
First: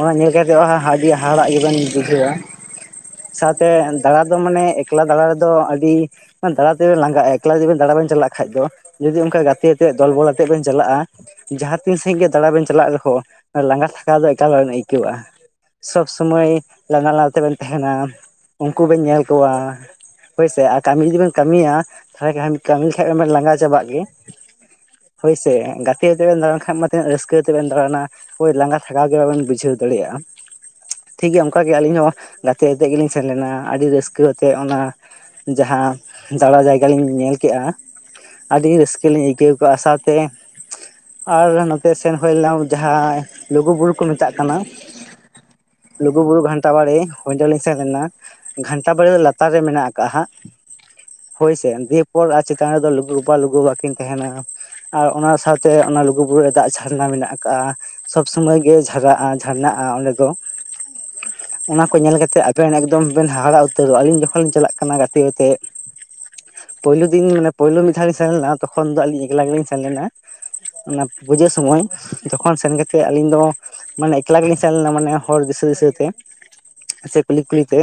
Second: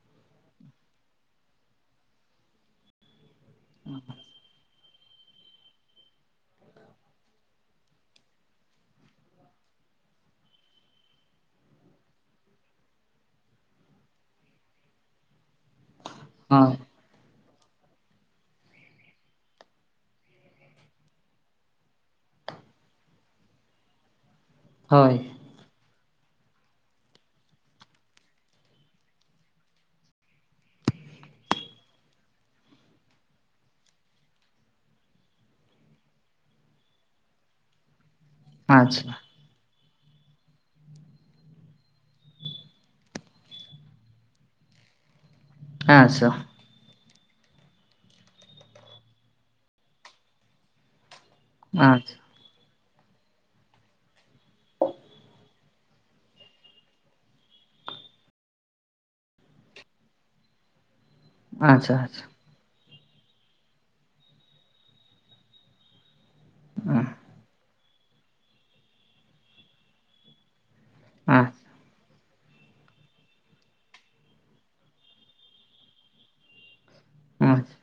ᱚᱱᱟ ᱧᱮᱞ ᱠᱟᱛᱮᱫ ᱟᱹᱰᱤ ᱦᱟᱦᱟᱲᱟᱜ ᱜᱮᱵᱮᱱ ᱵᱩᱡᱷᱟᱹᱣᱼᱟ ᱥᱟᱶᱛᱮ ᱫᱟᱬᱟ ᱫᱚ ᱢᱟᱱᱮ ᱮᱠᱞᱟ ᱫᱟᱬᱟ ᱨᱮᱫᱚ ᱟᱹᱰᱤ ᱫᱟᱬᱟ ᱛᱮᱵᱮᱱ ᱞᱟᱸᱜᱟ ᱮᱠᱞᱟ ᱡᱩᱫᱤ ᱫᱟᱬᱟ ᱵᱮᱱ ᱪᱟᱞᱟᱜ ᱠᱷᱟᱱ ᱫᱚ ᱡᱩᱫᱤ ᱚᱱᱠᱟ ᱜᱟᱛᱮ ᱟᱛᱮᱜ ᱫᱚᱞ ᱵᱚᱞ ᱟᱛᱮᱫ ᱵᱮᱱ ᱪᱟᱞᱟᱜᱼᱟ ᱡᱟᱦᱟᱸ ᱛᱤᱱ ᱥᱟᱹᱦᱤᱡ ᱜᱮ ᱫᱟᱬᱟ ᱵᱮᱱ ᱪᱟᱞᱟᱜ ᱨᱮᱦᱚᱸ ᱞᱟᱸᱜᱟ ᱛᱷᱟᱠᱟ ᱫᱚ ᱮᱠᱟᱞ ᱵᱟᱵᱮᱱ ᱟᱹᱭᱠᱟᱹᱣᱼᱟ ᱥᱚᱵᱽ ᱥᱩᱢᱟᱹᱭ ᱦᱳᱭ ᱞᱟᱸᱫᱟ ᱞᱟᱸᱫᱟ ᱛᱮᱵᱮᱱ ᱛᱟᱦᱮᱱᱟ ᱩᱱᱠᱩ ᱵᱮᱱ ᱧᱮᱞ ᱠᱚᱣᱟ ᱦᱳᱭᱥᱮ ᱟᱨ ᱠᱟᱹᱢᱤ ᱡᱩᱫᱤ ᱵᱮᱱ ᱠᱟᱹᱢᱤᱭᱟ ᱛᱟᱦᱚᱞᱮ ᱠᱟᱹᱢᱤ ᱠᱷᱟᱡ ᱫᱚᱵᱮᱱ ᱞᱟᱸᱜᱟ ᱪᱟᱵᱟᱜ ᱜᱮ ᱦᱳᱭ ᱦᱳᱭ ᱥᱮ ᱜᱟᱛᱮ ᱜᱟᱛᱮ ᱵᱤᱱ ᱫᱟᱲᱬᱟᱱ ᱠᱷᱟᱱ ᱢᱟ ᱛᱤᱱᱟᱹᱜ ᱨᱟᱹᱥᱠᱟᱹ ᱛᱮ ᱵᱤᱱ ᱫᱟᱬᱟᱱᱟ ᱾ ᱳᱭ ᱞᱟᱸᱜᱟ ᱛᱷᱟᱠᱟᱣ ᱜᱮ ᱵᱟᱵᱮᱱ ᱵᱩᱡᱷᱟᱹᱣ ᱫᱟᱲᱮᱭᱟᱜᱼᱟ ᱴᱷᱤᱠ ᱜᱮᱭᱟ ᱾ ᱚᱱᱠᱟᱜ ᱜᱮ ᱟᱹᱞᱤᱧ ᱦᱚᱸ ᱜᱟᱛᱮ ᱟᱛᱮᱫ ᱜᱮᱞᱤᱧ ᱥᱮᱱ ᱞᱮᱱᱟ ᱟᱹᱰᱤ ᱨᱟᱹᱥᱠᱟᱹ ᱟᱛᱮ ᱚᱱᱟ ᱡᱟᱦᱟᱸ ᱫᱟᱬᱟ ᱡᱟᱭᱜᱟ ᱞᱤᱧ ᱧᱮᱞ ᱠᱮᱜᱼᱟ ᱟᱹᱰᱤ ᱨᱟᱹᱥᱠᱟᱹ ᱞᱤᱧ ᱟᱹᱭᱠᱟᱹᱣ ᱠᱟᱜᱼᱟ, ᱥᱟᱶᱛᱮ ᱟᱨ ᱱᱚᱛᱮ ᱥᱮᱱ ᱦᱩᱭᱱᱟ ᱡᱟᱦᱟᱸ ᱞᱩᱜᱩᱵᱩᱨᱩ ᱠᱚ ᱢᱮᱛᱟᱜ ᱠᱟᱱᱟ ᱾ ᱞᱩᱜᱩᱵᱩᱨᱩ ᱜᱷᱟᱱᱴᱟ ᱵᱟᱲᱮ ᱚᱸᱰᱮ ᱞᱤᱧ ᱥᱮᱱ ᱞᱮᱱᱟ ᱜᱷᱟᱱᱴᱟ ᱵᱟᱲᱮ ᱫᱚ ᱞᱟᱛᱟᱨ ᱨᱮ ᱢᱮᱱᱟᱜ ᱟᱠᱟᱜ -ᱟ ᱾ ᱦᱳᱭ ᱥᱮ ᱫᱤᱭᱮᱯᱚᱨ ᱟᱨ ᱪᱮᱛᱟᱱ ᱨᱮᱫᱚ ᱞᱩᱜᱩ ᱵᱟᱯᱟ ᱞᱩᱜᱩᱵᱟ ᱠᱤᱱ ᱛᱟᱦᱮᱸᱱᱟ ᱾ ᱟᱨ ᱚᱱᱟ ᱥᱟᱶᱛᱮ ᱚᱱᱟ ᱞᱩᱜᱩᱵᱩᱨᱩ ᱨᱮ ᱫᱟᱜ ᱡᱷᱟᱨᱱᱟ ᱢᱮᱱᱟᱜ ᱠᱟᱜ-ᱟ ᱾ ᱥᱚᱵᱽ ᱥᱩᱢᱚᱭ ᱜᱮ ᱡᱷᱟᱨᱟᱜᱼᱟ ᱡᱷᱟᱨᱱᱟᱜᱼᱟ ᱚᱸᱰᱮ ᱫᱚ ᱾ ᱚᱱᱟ ᱠᱚ ᱧᱮᱞ‌ ᱠᱟᱛᱮᱫ ᱟᱵᱮᱱ ᱮᱠᱫᱚᱢ ᱵᱮᱱ ᱦᱟᱦᱟᱲᱟ ᱩᱛᱟᱹᱨᱚᱜ-ᱟ ᱟᱹᱞᱤᱧ ᱡᱚᱠᱷᱚᱱ ᱞᱤᱧ ᱪᱟᱞᱟᱜ ᱠᱟᱱᱟ ᱜᱟᱛᱮ ᱟᱛᱮᱜ ᱾ ᱯᱳᱭᱞᱳ ᱫᱤᱱ ᱢᱟᱱᱮ ᱯᱳᱭᱞᱳ ᱢᱤᱫ ᱫᱷᱟᱣ ᱞᱤᱧ ᱥᱮᱱ ᱞᱮᱱᱟ ᱛᱚᱠᱷᱚᱱ ᱫᱚ ᱟᱹᱞᱤᱧ ᱮᱠᱞᱟ ᱜᱮ ᱞᱤᱧ ᱥᱮᱱ ᱞᱮᱱᱟ ᱚᱱᱟ ᱯᱩᱡᱟᱹ ᱥᱚᱢᱚᱭ ᱡᱚᱠᱷᱚᱱ ᱥᱮᱱ ᱠᱟᱛᱮᱫ ᱟᱹᱞᱤᱧ ᱫᱚ ᱢᱟᱱᱮ ᱮᱠᱞᱟ ᱜᱮᱞᱤᱧ ᱥᱮᱱ ᱞᱮᱱᱟ ᱢᱟᱱᱮ ᱦᱚᱲ ᱫᱤᱥᱟᱹ ᱫᱤᱥᱟᱹᱛᱮ ᱥᱮ ᱠᱩᱞᱤ ᱠᱩᱞᱤ ᱛᱮ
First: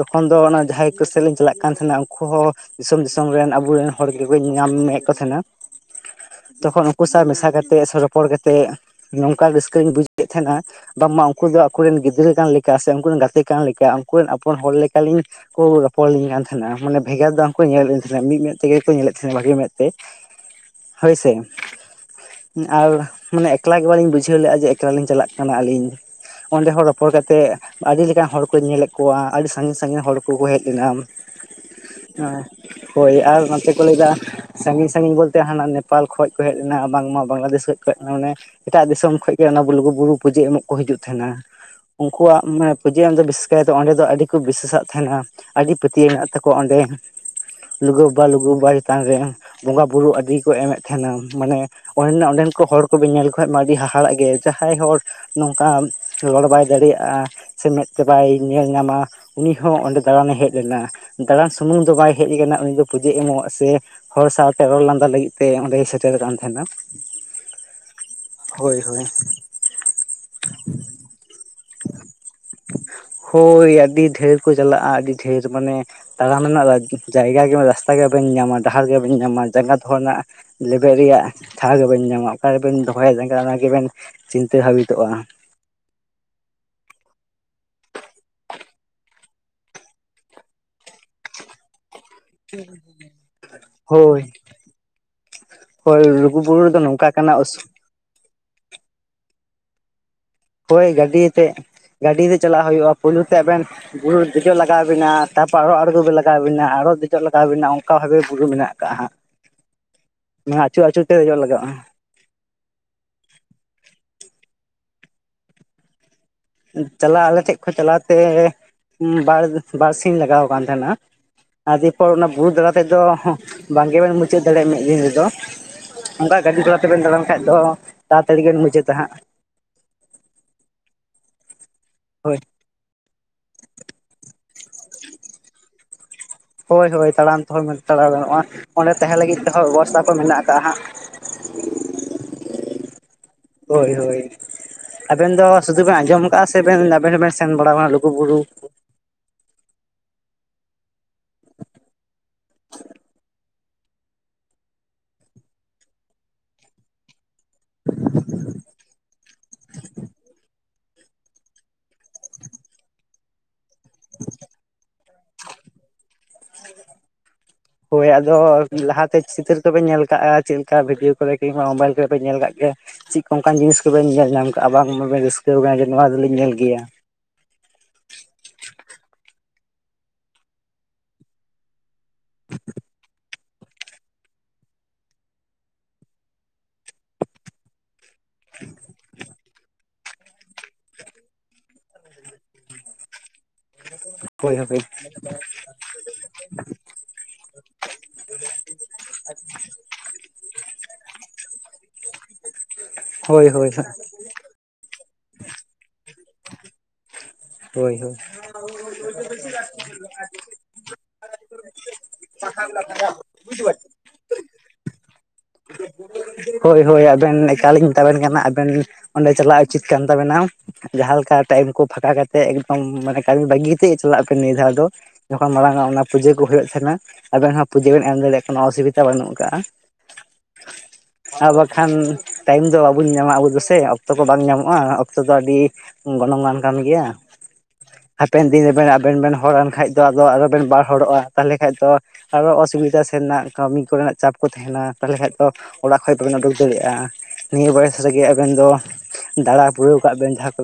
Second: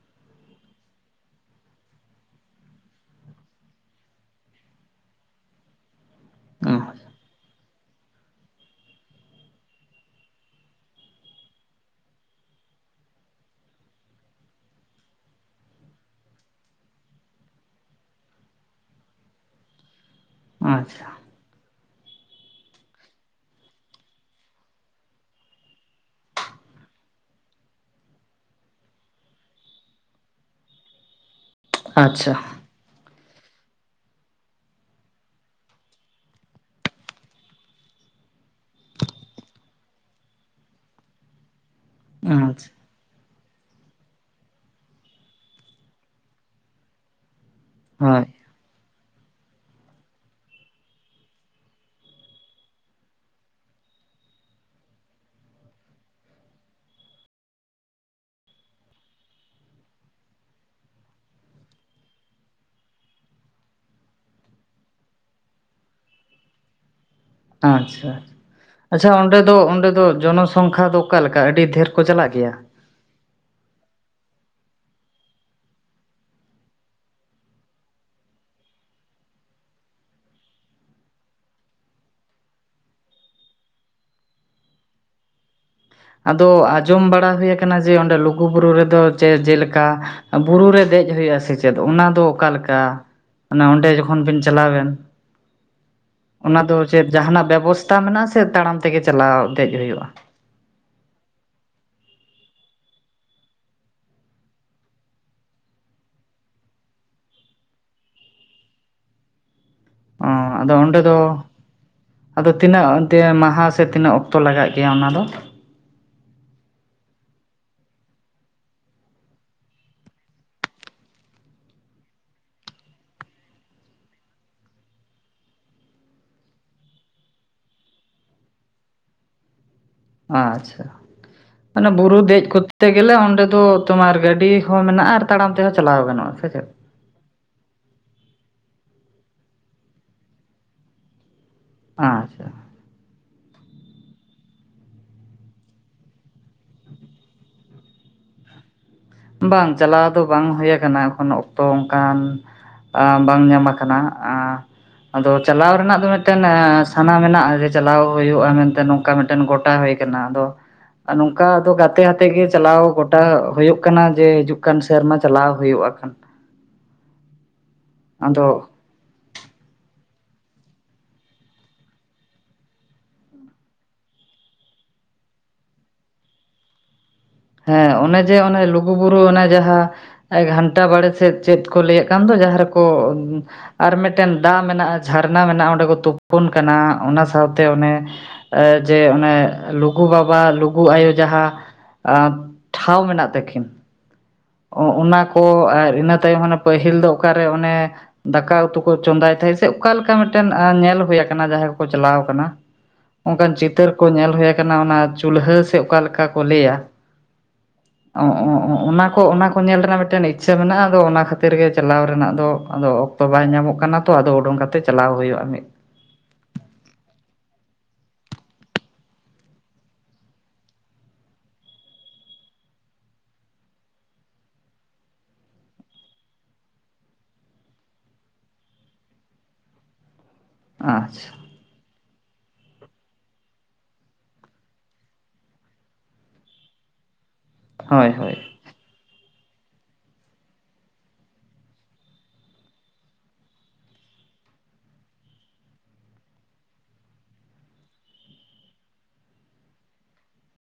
ᱛᱚᱠᱷᱚᱱ ᱫᱚ ᱚᱱᱟ ᱡᱟᱦᱟᱸᱭ ᱠᱚᱥᱮᱫ ᱞᱤᱧ ᱪᱟᱞᱟᱜ ᱠᱟᱱ ᱛᱟᱦᱮᱸᱱᱟ ᱩᱱᱠᱩ ᱠᱚ ᱦᱚᱸ ᱫᱤᱥᱚᱢ ᱫᱤᱥᱚᱢ ᱨᱮᱱ ᱟᱵᱚᱨᱮᱱ ᱦᱚᱲ ᱜᱮᱠᱚ ᱧᱟᱢᱮᱫ ᱠᱚ ᱛᱟᱸᱦᱮᱱᱟ ᱾ ᱛᱚᱠᱷᱚᱱ ᱩᱱᱠᱩ ᱥᱟᱶ ᱢᱮᱥᱟ ᱠᱟᱛᱮ ᱵᱮᱥ ᱨᱚᱯᱚᱲ ᱠᱟᱛᱮᱫ ᱱᱚᱝᱠᱟ ᱨᱟᱹᱥᱠᱟᱹᱞᱤᱧ ᱵᱩᱡᱮᱫ ᱛᱟᱦᱮᱸᱱᱟ ᱵᱟᱝᱢᱟ ᱩᱱᱠᱩ ᱫᱚ ᱟᱠᱩᱨᱮᱱ ᱜᱤᱫᱽᱨᱟᱹ ᱠᱟᱱ ᱞᱮᱠᱟ ᱪᱮᱫᱟᱜ ᱥᱮ ᱩᱱᱠᱩᱨᱤᱱ ᱜᱟᱛᱮ ᱠᱟᱱ ᱞᱮᱠᱟ ᱩᱱᱠᱩᱨᱤᱱ ᱟᱯᱚᱱ ᱦᱚᱲ ᱞᱮᱠᱟᱞᱤᱧ ᱠᱚ ᱨᱚᱯᱚᱲ ᱞᱤᱧ ᱠᱟᱱ ᱛᱟᱦᱮᱸᱱᱟ ᱢᱟᱱᱮ ᱵᱷᱮᱜᱟᱨ ᱫᱚ ᱵᱟᱠᱚ ᱧᱮᱞᱮᱫ ᱞᱤᱧ ᱛᱟᱦᱮᱸᱱᱟ ᱢᱤᱫ ᱢᱮᱫ ᱛᱮᱜᱮ ᱠᱚ ᱧᱮᱞᱮᱫ ᱛᱟᱦᱮᱸᱱᱟ ᱵᱷᱟᱜᱤ ᱢᱮᱫ ᱛᱮ [unintelligible] ᱟᱪᱪᱷᱟ ᱦᱚᱭ ᱥᱮ ᱟᱨ ᱢᱟᱱᱮ ᱮᱠᱞᱟ ᱜᱮ ᱵᱟᱹᱞᱤᱧ ᱵᱩᱡᱷᱟᱹᱣ ᱞᱮᱫᱼᱟ ᱡᱮ ᱮᱠᱞᱟ ᱞᱤᱧ ᱪᱟᱞᱟᱜ ᱠᱟᱱᱟ ᱟᱹᱞᱤᱧ ᱚᱸᱰᱮ ᱦᱚᱸ ᱨᱚᱯᱚᱲ ᱠᱟᱛᱮᱜ ᱟᱹᱰᱤ ᱞᱮᱠᱟᱱ ᱦᱚᱲ ᱠᱚᱧ ᱧᱮᱞᱮᱫ ᱠᱚᱣᱟ ᱟᱹᱰᱤ ᱥᱟᱺᱜᱤᱧ ᱥᱟᱺᱜᱤᱧ ᱦᱚᱲ ᱠᱚ ᱠᱚ ᱦᱮᱡ ᱞᱮᱱᱟ ᱦᱮᱸ ᱟᱪᱪᱷᱟ ᱾ ᱦᱳᱭ ᱟᱨ ᱱᱚᱛᱮ ᱠᱚ ᱞᱟᱹᱭ ᱮᱫᱟ ᱥᱟᱺᱜᱤᱧ ᱥᱟᱺᱜᱤᱧ ᱵᱚᱞᱛᱮ ᱦᱟᱱᱟ ᱱᱮᱯᱟᱞ ᱠᱷᱚᱡ ᱠᱚ ᱦᱮᱡ ᱞᱮᱱᱟ ᱵᱟᱝᱢᱟ ᱵᱟᱝᱞᱟᱫᱮᱥ ᱠᱷᱚᱡ ᱠᱚ ᱦᱮᱡ ᱞᱮᱱᱟ ᱚᱱᱮ ᱾ ᱮᱴᱟᱜ ᱫᱤᱥᱚᱢ ᱠᱷᱚᱡ ᱜᱮ ᱚᱱᱟ ᱞᱩᱜᱩᱵᱩᱨᱩ ᱯᱩᱡᱟᱹ ᱮᱢᱚᱜ ᱠᱚ ᱦᱤᱡᱩᱜ ᱛᱟᱦᱮᱸᱱᱟ ᱩᱱᱠᱩᱣᱟᱜ ᱟᱪᱪᱷᱟ ᱯᱩᱡᱟ. ᱮᱢ ᱫᱚ ᱵᱤᱥᱮᱥ ᱠᱟᱭᱟᱛᱮ ᱚᱸᱰᱮ ᱫᱚ ᱟᱹᱰᱤ ᱠᱚ ᱵᱤᱥᱟ. ᱥᱟᱜ ᱛᱟᱦᱮᱸᱱᱟ ᱟᱹᱰᱤ ᱯᱟᱹᱛᱭᱟᱹᱣ ᱢᱮᱱᱟᱜ ᱛᱟᱠᱚᱣᱟ ᱚᱸᱰᱮ ᱾ ᱞᱩᱜᱩ ᱵᱟ ᱦᱳᱭ ᱞᱩᱜᱩ ᱵᱟᱵᱟ ᱪᱮᱛᱟᱱ ᱨᱮ ᱵᱚᱸᱜᱟ ᱵᱩᱨᱩ ᱟᱹᱰᱤᱠᱚ ᱮᱢᱮᱫ ᱛᱟᱦᱮᱸᱱᱟ ᱢᱟᱱᱮ ᱾ ᱚᱸᱰᱮ ᱚᱸᱰᱮᱱ ᱠᱚ ᱦᱚᱲ ᱠᱚᱵᱤᱱ ᱧᱮᱞ ᱞᱮ ᱠᱚ ᱠᱷᱟᱱ ᱢᱟ ᱟᱹᱰᱤ ᱦᱟᱦᱟᱲᱟ ᱜᱮ ᱡᱟᱦᱟᱸᱭ ᱦᱚᱲ ᱱᱚᱝᱠᱟ ᱨᱚᱲ ᱵᱟᱭ ᱫᱟᱲᱮᱭᱟᱜᱼᱟ ᱾ ᱥᱮ ᱢᱮᱸᱫ ᱛᱮ ᱵᱟᱭ ᱧᱮᱞ ᱧᱟᱢᱟ ᱩᱱᱤ ᱦᱚᱸ ᱚᱸᱰᱮ ᱫᱟᱬᱟᱱᱮ ᱦᱮᱡ ᱞᱮᱱᱟ ᱾ ᱫᱟᱲᱟᱱ ᱥᱩᱢᱩᱝ ᱫᱚ ᱵᱟᱭ ᱦᱮᱡ ᱞᱮᱱᱟ ᱩᱱᱤ ᱫᱚ ᱯᱩᱡᱟᱹ ᱮᱢᱚᱜ ᱥᱮ ᱦᱚᱲ ᱥᱟᱶᱛᱮ ᱨᱚᱲ ᱞᱟᱸᱫᱟ ᱞᱟᱹᱜᱤᱫ ᱛᱮ ᱚᱸᱰᱮᱭ ᱥᱮᱴᱮᱨ ᱠᱟᱱ ᱛᱟᱸᱦᱮᱱᱟ ᱾ ᱟᱪᱪᱷᱟ ᱟᱪᱪᱷᱟ ᱚᱸᱰᱮ ᱫᱚ ᱚᱸᱰᱮ ᱫᱚ ᱡᱚᱱᱚ ᱥᱚᱝᱠᱷᱟ ᱫᱚ ᱚᱠᱟ ᱞᱮᱠᱟ ᱟᱹᱰᱤ ᱰᱷᱮᱨ ᱠᱚ ᱪᱟᱞᱟᱜ ᱜᱮᱭᱟ? ᱦᱳᱭ ᱟᱹᱰᱤ ᱰᱷᱮᱨ ᱠᱚ ᱪᱟᱞᱟᱜᱼᱟ ᱟᱹᱰᱤ ᱰᱷᱮᱨ ᱢᱟᱱᱮ ᱾ ᱛᱟᱲᱟᱢ ᱨᱮᱱᱟᱜ ᱡᱟᱭᱜᱟ ᱜᱮ ᱨᱟᱥᱛᱟ ᱜᱮ ᱵᱟᱹᱧ ᱧᱟᱢᱟ ᱰᱟᱦᱟᱨ ᱜᱮ ᱵᱟᱹᱧ ᱧᱟᱢᱟ ᱡᱟᱸᱜᱟ ᱫᱚᱦᱚ ᱨᱮᱱᱟᱜ ᱞᱮᱵᱮᱫ ᱨᱮᱭᱟᱜ ᱴᱷᱟᱶ ᱜᱮ ᱵᱟ. ᱵᱤᱱ ᱧᱟᱢᱟ ᱚᱠᱟ ᱨᱮᱵᱤᱱ ᱫᱚᱦᱚᱭᱟ ᱡᱟᱸᱜᱟ ᱚᱱᱟ ᱜᱮᱵᱤᱱ ᱪᱤᱱᱛᱟᱹ ᱵᱷᱟᱵᱤᱛᱚᱜᱼᱟ ᱾ ᱟᱫᱚ ᱟᱸᱡᱚᱢ ᱵᱟᱲᱟ ᱦᱩᱭ ᱟᱠᱟᱱᱟ ᱡᱮ ᱚᱸᱰᱮ ᱞᱩᱜᱩᱵᱩᱨᱩ ᱨᱮᱫᱚ ᱡᱮᱞᱮᱠᱟ ᱵᱩᱨᱩ ᱨᱮ ᱫᱮᱡ ᱦᱩᱭᱩᱜᱼᱟ ᱥᱮᱪᱮᱫ, ᱚᱱᱟ ᱫᱚ ᱚᱠᱟ ᱞᱮᱠᱟ ᱢᱟᱱᱮ ᱚᱸᱰᱮ ᱡᱚᱠᱷᱚᱱ ᱦᱳᱭ ᱵᱤᱱ ᱪᱟᱞᱟᱣ ᱮᱱ? ᱦᱳᱭ ᱚᱱᱟ ᱞᱩᱜᱩᱵᱩᱨᱩ ᱫᱚ ᱨᱮᱫᱚ ᱪᱮᱫ ᱱᱚᱝᱠᱟ ᱠᱟᱱᱟ ᱡᱟᱦᱟᱸᱱᱟᱜ ᱵᱮᱵᱚᱥᱛᱟ ᱢᱮᱱᱟᱜᱼᱟ ᱥᱮ ᱛᱟᱲᱟᱢ ᱛᱮᱜᱮ ᱪᱟᱞᱟᱣ ᱫᱮᱡ ᱦᱩᱭᱩᱜᱼᱟ? ᱦᱳᱭ ᱜᱟᱹᱰᱤ ᱛᱮ ᱜᱟᱹᱰᱤ ᱛᱮ ᱪᱟᱞᱟᱣ ᱦᱩᱭᱩᱜᱼᱟ ᱯᱩᱭᱞᱩ ᱛᱮ ᱟᱹᱵᱤᱱ ᱵᱩᱨᱩ ᱨᱮ ᱫᱮᱡᱚᱜ ᱞᱟᱜᱟᱣ ᱟᱵᱤᱱᱟ ᱛᱟᱨᱯᱚᱨ ᱟᱨ ᱦᱚᱸ ᱟᱸᱲᱜᱳ ᱞᱟᱜᱟᱣ ᱟᱵᱤᱱᱟ ᱟᱨ ᱦᱚᱸ ᱫᱮᱡᱚᱜ ᱞᱟᱜᱟᱣ ᱟᱵᱤᱱᱟ ᱚᱱᱠᱟ [unintelligible] ᱵᱩᱨᱩ ᱢᱮᱱᱟᱜᱼᱟ ᱾ ᱠᱟ ᱦᱟᱸᱜ ᱚ ᱚᱱᱟ ᱟᱫᱚ ᱟᱹᱪᱩᱨ ᱚᱸᱰᱮ ᱟᱹᱪᱩᱨ ᱛᱮ ᱫᱚ ᱫᱮᱡᱚᱜ ᱞᱟᱜᱟᱜᱼᱟ ᱾ ᱟᱫᱚ ᱛᱤᱱᱟᱹᱜ ᱚᱱᱛᱮ ᱢᱟᱦᱟᱸ ᱥᱮ ᱛᱤᱱᱟᱹᱜ ᱚᱠᱛᱚ ᱞᱟᱜᱟᱜ ᱜᱮᱭᱟ ᱚᱱᱟ ᱫᱚ? ᱪᱟᱞᱟᱜ ᱟᱞᱮ‌ ᱴᱷᱮᱡ ᱠᱷᱚᱱ ᱪᱟᱞᱟᱣ ᱛᱮ ᱵᱟᱨ ᱵᱟᱨᱥᱤᱧ ᱞᱟᱜᱟᱣ ᱟᱠᱟᱱ ᱛᱟᱸᱦᱮᱱᱟ ᱾ [unintelligible] ᱚᱱᱟ ᱵᱩᱨᱩ ᱫᱟᱸᱬᱟ ᱛᱮᱫᱚ ᱵᱟᱝ ᱜᱮᱵᱤᱱ ᱢᱩᱪᱟᱹᱫ ᱫᱟᱲᱮᱭᱟᱜᱼᱟ ᱢᱤᱫ ᱫᱤᱱ ᱛᱮᱫᱚ ᱾ ᱚᱱᱠᱟ ᱜᱟᱹᱰᱤ ᱜᱷᱚᱲᱟ ᱛᱮᱵᱤᱱ ᱫᱟᱸᱬᱟᱱ ᱠᱷᱟᱡ ᱫᱚ ᱛᱟᱲᱟ ᱛᱟᱲᱤ ᱜᱮᱵᱤᱱ ᱢᱩᱪᱟᱹᱫᱟ-ᱦᱟᱸᱜ ᱾ ᱟᱪᱪᱷᱟ ᱢᱟᱱᱮ ᱵᱩᱨᱩ ᱦᱳᱭ ᱫᱮᱡ ᱠᱚᱛᱮ ᱵᱳᱞᱛᱮ ᱜᱮ ᱞᱮ ᱚᱸᱰᱮ ᱫᱚ ᱛᱚᱢᱟᱨ ᱜᱟᱹᱰᱤ ᱦᱚᱸ ᱢᱮᱱᱟᱜᱼᱟ ᱟᱨ ᱛᱟᱲᱟᱢ ᱛᱮᱦᱚᱸ ᱪᱟᱞᱟᱣ ᱜᱟᱱᱚᱜᱼᱟ ᱥᱮᱪᱮᱫ? ᱦᱳᱭ ᱦᱳᱭ ᱛᱟᱲᱟᱢ ᱛᱮᱦᱚᱸ ᱪᱟᱞᱟᱣ ᱜᱟᱱᱚᱜᱼᱟ ᱚᱸᱰᱮ ᱛᱟᱦᱮᱸ ᱞᱟᱹᱜᱤᱫ ᱛᱮᱦᱚᱸ ᱵᱮᱵᱚᱥᱛᱷᱟ ᱠᱚ ᱢᱮᱱᱟᱜ ᱠᱟᱜ- ᱟ ᱦᱟᱸᱜ ᱾ [unintelligible] ᱟᱸ ᱦᱳᱭ ᱦᱳᱭ ᱟᱵᱮᱱ ᱫᱚ ᱥᱩᱫᱩ ᱵᱮᱱ ᱟᱸᱡᱚᱢ ᱟᱠᱟᱟᱜᱼᱟ ᱥᱮ ᱟᱵᱮᱱ ᱦᱚᱸᱵᱮᱱ ᱥᱮᱱ ᱵᱟᱲᱟ ᱟᱠᱟᱱᱟ ᱞᱩᱜᱩᱵᱩᱨᱩ ᱵᱟᱝ ᱪᱟᱞᱟᱣ ᱫᱚ ᱵᱟᱝ ᱦᱩᱭ ᱟᱠᱟᱱᱟ ᱮᱠᱷᱚᱱᱚ ᱚᱠᱛᱚ ᱚᱱᱠᱟᱱ ᱵᱟᱝ ᱧᱟᱢ ᱟᱠᱟᱱᱟ ᱟᱫᱚ ᱪᱟᱞᱟᱣ ᱨᱮᱱᱟᱜ ᱫᱚ ᱢᱤᱫᱴᱟᱹᱱ ᱥᱟᱱᱟ ᱢᱮᱱᱟᱜᱼᱟ ᱡᱮ ᱪᱟᱞᱟᱣ ᱦᱩᱭᱩᱜᱼᱟ ᱢᱮᱱᱛᱮ ᱱᱚᱝᱠᱟ ᱢᱤᱫᱴᱟᱹᱱ ᱜᱚᱴᱟ ᱦᱩᱭᱼᱟ ᱟᱫᱚ ᱱᱚᱝᱠᱟ ᱟᱫᱚ ᱜᱟᱛᱮ ᱜᱟᱛᱮ ᱜᱮ ᱪᱟᱞᱟᱣ ᱜᱚᱴᱟ ᱦᱩᱭᱩᱜ ᱦᱩᱭᱩᱜ ᱠᱟᱱᱟ ᱡᱮ ᱦᱤᱡᱩᱜ ᱠᱟᱱ ᱥᱮᱨᱢᱟ ᱪᱟᱞᱟᱣ ᱦᱩᱭᱩᱜᱼᱟ ᱠᱷᱟᱱ [unintelligible] ᱦᱳᱭ ᱟᱫᱚ ᱞᱟᱦᱟ [unintelligible] ᱪᱤᱛᱟᱹᱨ ᱛᱚ ᱵᱮᱱ ᱧᱮᱞ ᱠᱟᱜᱼᱟ ᱪᱮᱫ ᱞᱮᱠᱟ ᱵᱷᱤᱰᱭᱳ ᱠᱚᱨᱮ ᱠᱤᱝᱵᱟ ᱢᱳᱵᱟᱭᱤᱞ ᱠᱚᱨᱮ ᱯᱮ ᱧᱮᱞ ᱠᱟᱜ ᱜᱮᱭᱟ ᱪᱮᱫ ᱠᱚ ᱚᱱᱠᱟᱱ ᱡᱤᱱᱤᱥ ᱠᱚᱵᱮᱱ ᱧᱮᱞ ᱧᱟᱢ ᱠᱟᱜᱼᱟ ᱵᱟᱝᱵᱮᱱ ᱨᱟᱹᱥᱠᱟᱹᱣ ᱟᱠᱟᱱᱟ ᱡᱮ ᱱᱚᱣᱟ ᱫᱚᱞᱤᱧ ᱧᱮᱞ ᱜᱮᱭᱟ ᱦᱮᱸ ᱚᱱᱮ ᱡᱮ ᱚᱱᱮ ᱞᱩᱜᱩᱵᱩᱨᱩ ᱚᱱᱮ ᱡᱟᱦᱟᱸ ᱮ ᱜᱷᱟᱱᱴᱟ ᱵᱟᱲᱮ ᱥᱮᱫ ᱪᱮᱫ ᱠᱚ ᱞᱟᱹᱭᱮᱫ ᱠᱟᱱ ᱫᱚ ᱡᱟᱦᱟᱸ ᱨᱮᱠᱚ ᱟᱨ ᱢᱤᱫᱴᱮᱱ ᱫᱟᱜ ᱢᱮᱱᱟᱜᱼᱟ ᱡᱷᱟᱨᱱᱟ ᱢᱮᱱᱟᱜᱼᱟ ᱚᱸᱰᱮ ᱠᱚ ᱛᱩᱯᱩᱱ ᱠᱟᱱᱟ ᱚᱱᱟ ᱥᱟᱶᱛᱮ ᱚᱱᱮ ᱡᱮ ᱚᱱᱮ ᱞᱩᱜᱩ ᱵᱟᱵᱟ ᱞᱩᱜᱩ ᱟᱭᱳ ᱡᱟᱦᱟᱸ ᱴᱷᱟᱶ ᱢᱮᱱᱟᱜ ᱛᱟᱹᱠᱤᱱ ᱦᱳᱭ ᱦᱳᱭ ᱚᱱᱟ ᱠᱚ ᱟᱨ ᱤᱱᱟᱹ ᱛᱟᱭᱚᱢ ᱦᱟᱱᱮ ᱯᱟᱹᱦᱤᱞ ᱫᱚ ᱚᱠᱟᱨᱮ ᱚᱱᱮ ᱫᱟᱠᱟ ᱩᱛᱩ ᱠᱚ ᱪᱚᱸᱫᱟᱭ ᱛᱟᱦᱮᱸ ᱥᱮ ᱚᱠᱟᱞᱮᱠᱟ ᱢᱤᱫᱴᱟᱝ ᱧᱮᱞ ᱦᱩᱭ ᱟᱠᱟᱱᱟ ᱡᱟᱦᱟᱸᱭ ᱠᱚᱠᱚ ᱪᱟᱞᱟᱣ ᱟᱠᱟᱱᱟ ᱾ ᱦᱳᱭ ᱚᱱᱠᱟᱱ ᱦᱳᱭ ᱪᱤᱛᱟᱹᱨ ᱠᱚ ᱧᱮᱞ ᱦᱩᱭ ᱟᱠᱟᱱᱟ ᱚᱱᱟ ᱪᱩᱞᱦᱟᱹ ᱥᱮ ᱚᱠᱟᱞᱮᱠᱟ ᱠᱚ ᱞᱟᱹᱭᱟ ᱾ ᱦᱳᱭ ᱦᱳᱭ ᱚᱸᱜ ᱚᱸᱜ ᱚᱱᱟ ᱠᱚ ᱚᱱᱟ ᱠᱚ ᱧᱮᱞ ᱨᱮᱱᱟᱜ ᱢᱤᱫᱴᱟᱝ ᱤᱪᱪᱷᱟᱹ ᱢᱮᱱᱟᱜᱼᱟ ᱟᱫᱚ ᱚᱱᱟ ᱠᱷᱟᱹᱛᱤᱨ ᱜᱮ ᱪᱟᱞᱟᱣ ᱨᱮᱱᱟᱜ ᱫᱚ ᱟᱫᱚ ᱚᱠᱛᱚ ᱵᱟᱭ ᱧᱟᱢᱚᱜ ᱠᱟᱱᱟ ᱛᱚ ᱟᱫᱚ ᱩᱰᱩᱝ ᱠᱟᱛᱮ ᱪᱟᱞᱟᱣ ᱦᱩᱭᱩᱜᱼᱟ ᱢᱤᱫ ᱾ ᱦᱳᱭ ᱦᱳᱭ ᱟᱫᱚ ᱮᱠᱟᱞ ᱤᱧ ᱢᱮᱛᱟᱵᱮᱱ ᱠᱟᱱᱟ ᱟᱵᱮᱱ ᱚᱸᱰᱮ ᱪᱟᱞᱟᱜ ᱩᱪᱤᱛ ᱠᱟᱱ ᱛᱟᱵᱮᱱᱟ ᱾ ᱡᱟᱦᱟᱸ ᱞᱮᱠᱟ ᱴᱟᱭᱤᱢ ᱠᱚ ᱯᱷᱟᱸᱠᱟ ᱠᱟᱛᱮᱜ ᱮᱠᱫᱚᱢ ᱢᱟᱱᱮ ᱠᱟᱹᱢᱤ ᱵᱟᱹᱜᱤᱛᱮ ᱪᱟᱞᱟᱜ ᱯᱮ ᱱᱤᱭᱟᱹ ᱫᱷᱟᱣ ᱫᱚ ᱾ ᱡᱚᱠᱷᱚᱱ ᱢᱟᱲᱟᱝ ᱟᱜ ᱚᱱᱟ ᱯᱩᱡᱟᱹ ᱠᱚ ᱦᱩᱭᱩᱜ ᱛᱟᱸᱱᱟ ᱟᱫᱚ ᱱᱷᱟᱜ ᱯᱩᱡᱟᱹ ᱵᱮᱱ ᱮᱢ ᱫᱟᱲᱮᱭᱟᱜᱼᱟ ᱠᱚᱱᱳ ᱾ ᱚᱥᱩᱵᱤᱫᱷᱟ ᱵᱟᱹᱱᱩᱜ ᱟᱠᱟᱟᱜᱼᱟ ᱟᱸᱪ ᱟᱨ ᱵᱟᱠᱷᱟᱱ ᱴᱟᱭᱤᱢ ᱫᱚ ᱵᱟᱵᱚᱱ ᱧᱟᱢᱟ ᱟᱵᱚ ᱫᱚ ᱥᱮ ᱚᱠᱛᱚ ᱠᱚ ᱵᱟᱝ ᱧᱟᱢᱚᱜᱼᱟ ᱚᱠᱛᱚ ᱫᱚ ᱟᱹᱰᱤ ᱜᱚᱱᱚᱝᱟᱱ ᱠᱟᱱ ᱜᱮᱭᱟ ᱦᱳᱭ ᱦᱳᱭ ᱦᱟᱯᱮᱱ ᱟᱵᱮᱱ ᱵᱮᱱ ᱦᱚᱲᱱ ᱟᱱ ᱠᱷᱟᱡ ᱫᱚ ᱟᱫᱚ ᱵᱮᱱ ᱵᱟᱨ ᱦᱚᱲᱚᱜᱼᱟ ᱛᱟᱦᱚᱞᱮ ᱠᱷᱟᱱᱡ ᱫᱚ ᱾ ᱟᱨᱚ ᱚᱥᱩᱵᱤᱫᱟ ᱥᱮᱱᱟᱜ ᱠᱟᱹᱢᱤ ᱠᱚᱨᱮᱱᱟᱜ ᱪᱟᱯ ᱠᱚ ᱛᱟᱦᱮᱱᱟ ᱛᱟᱦᱚᱞᱮ ᱠᱷᱟᱱ ᱫᱚ ᱚᱲᱟᱜ ᱠᱷᱚᱡ ᱵᱟᱵᱮᱱ ᱩᱰᱩᱠ ᱫᱟᱲᱮᱭᱟᱜᱼᱟ ᱱᱤᱭᱟᱹ ᱵᱚᱭᱮᱥ ᱨᱮᱜᱮ ᱟᱵᱮᱱ ᱫᱚ ᱫᱟᱬᱟ ᱵᱩᱲᱟᱹᱣ ᱠᱟᱜ ᱵᱮᱱ ᱡᱟᱦᱟᱸ ᱠᱚ ᱾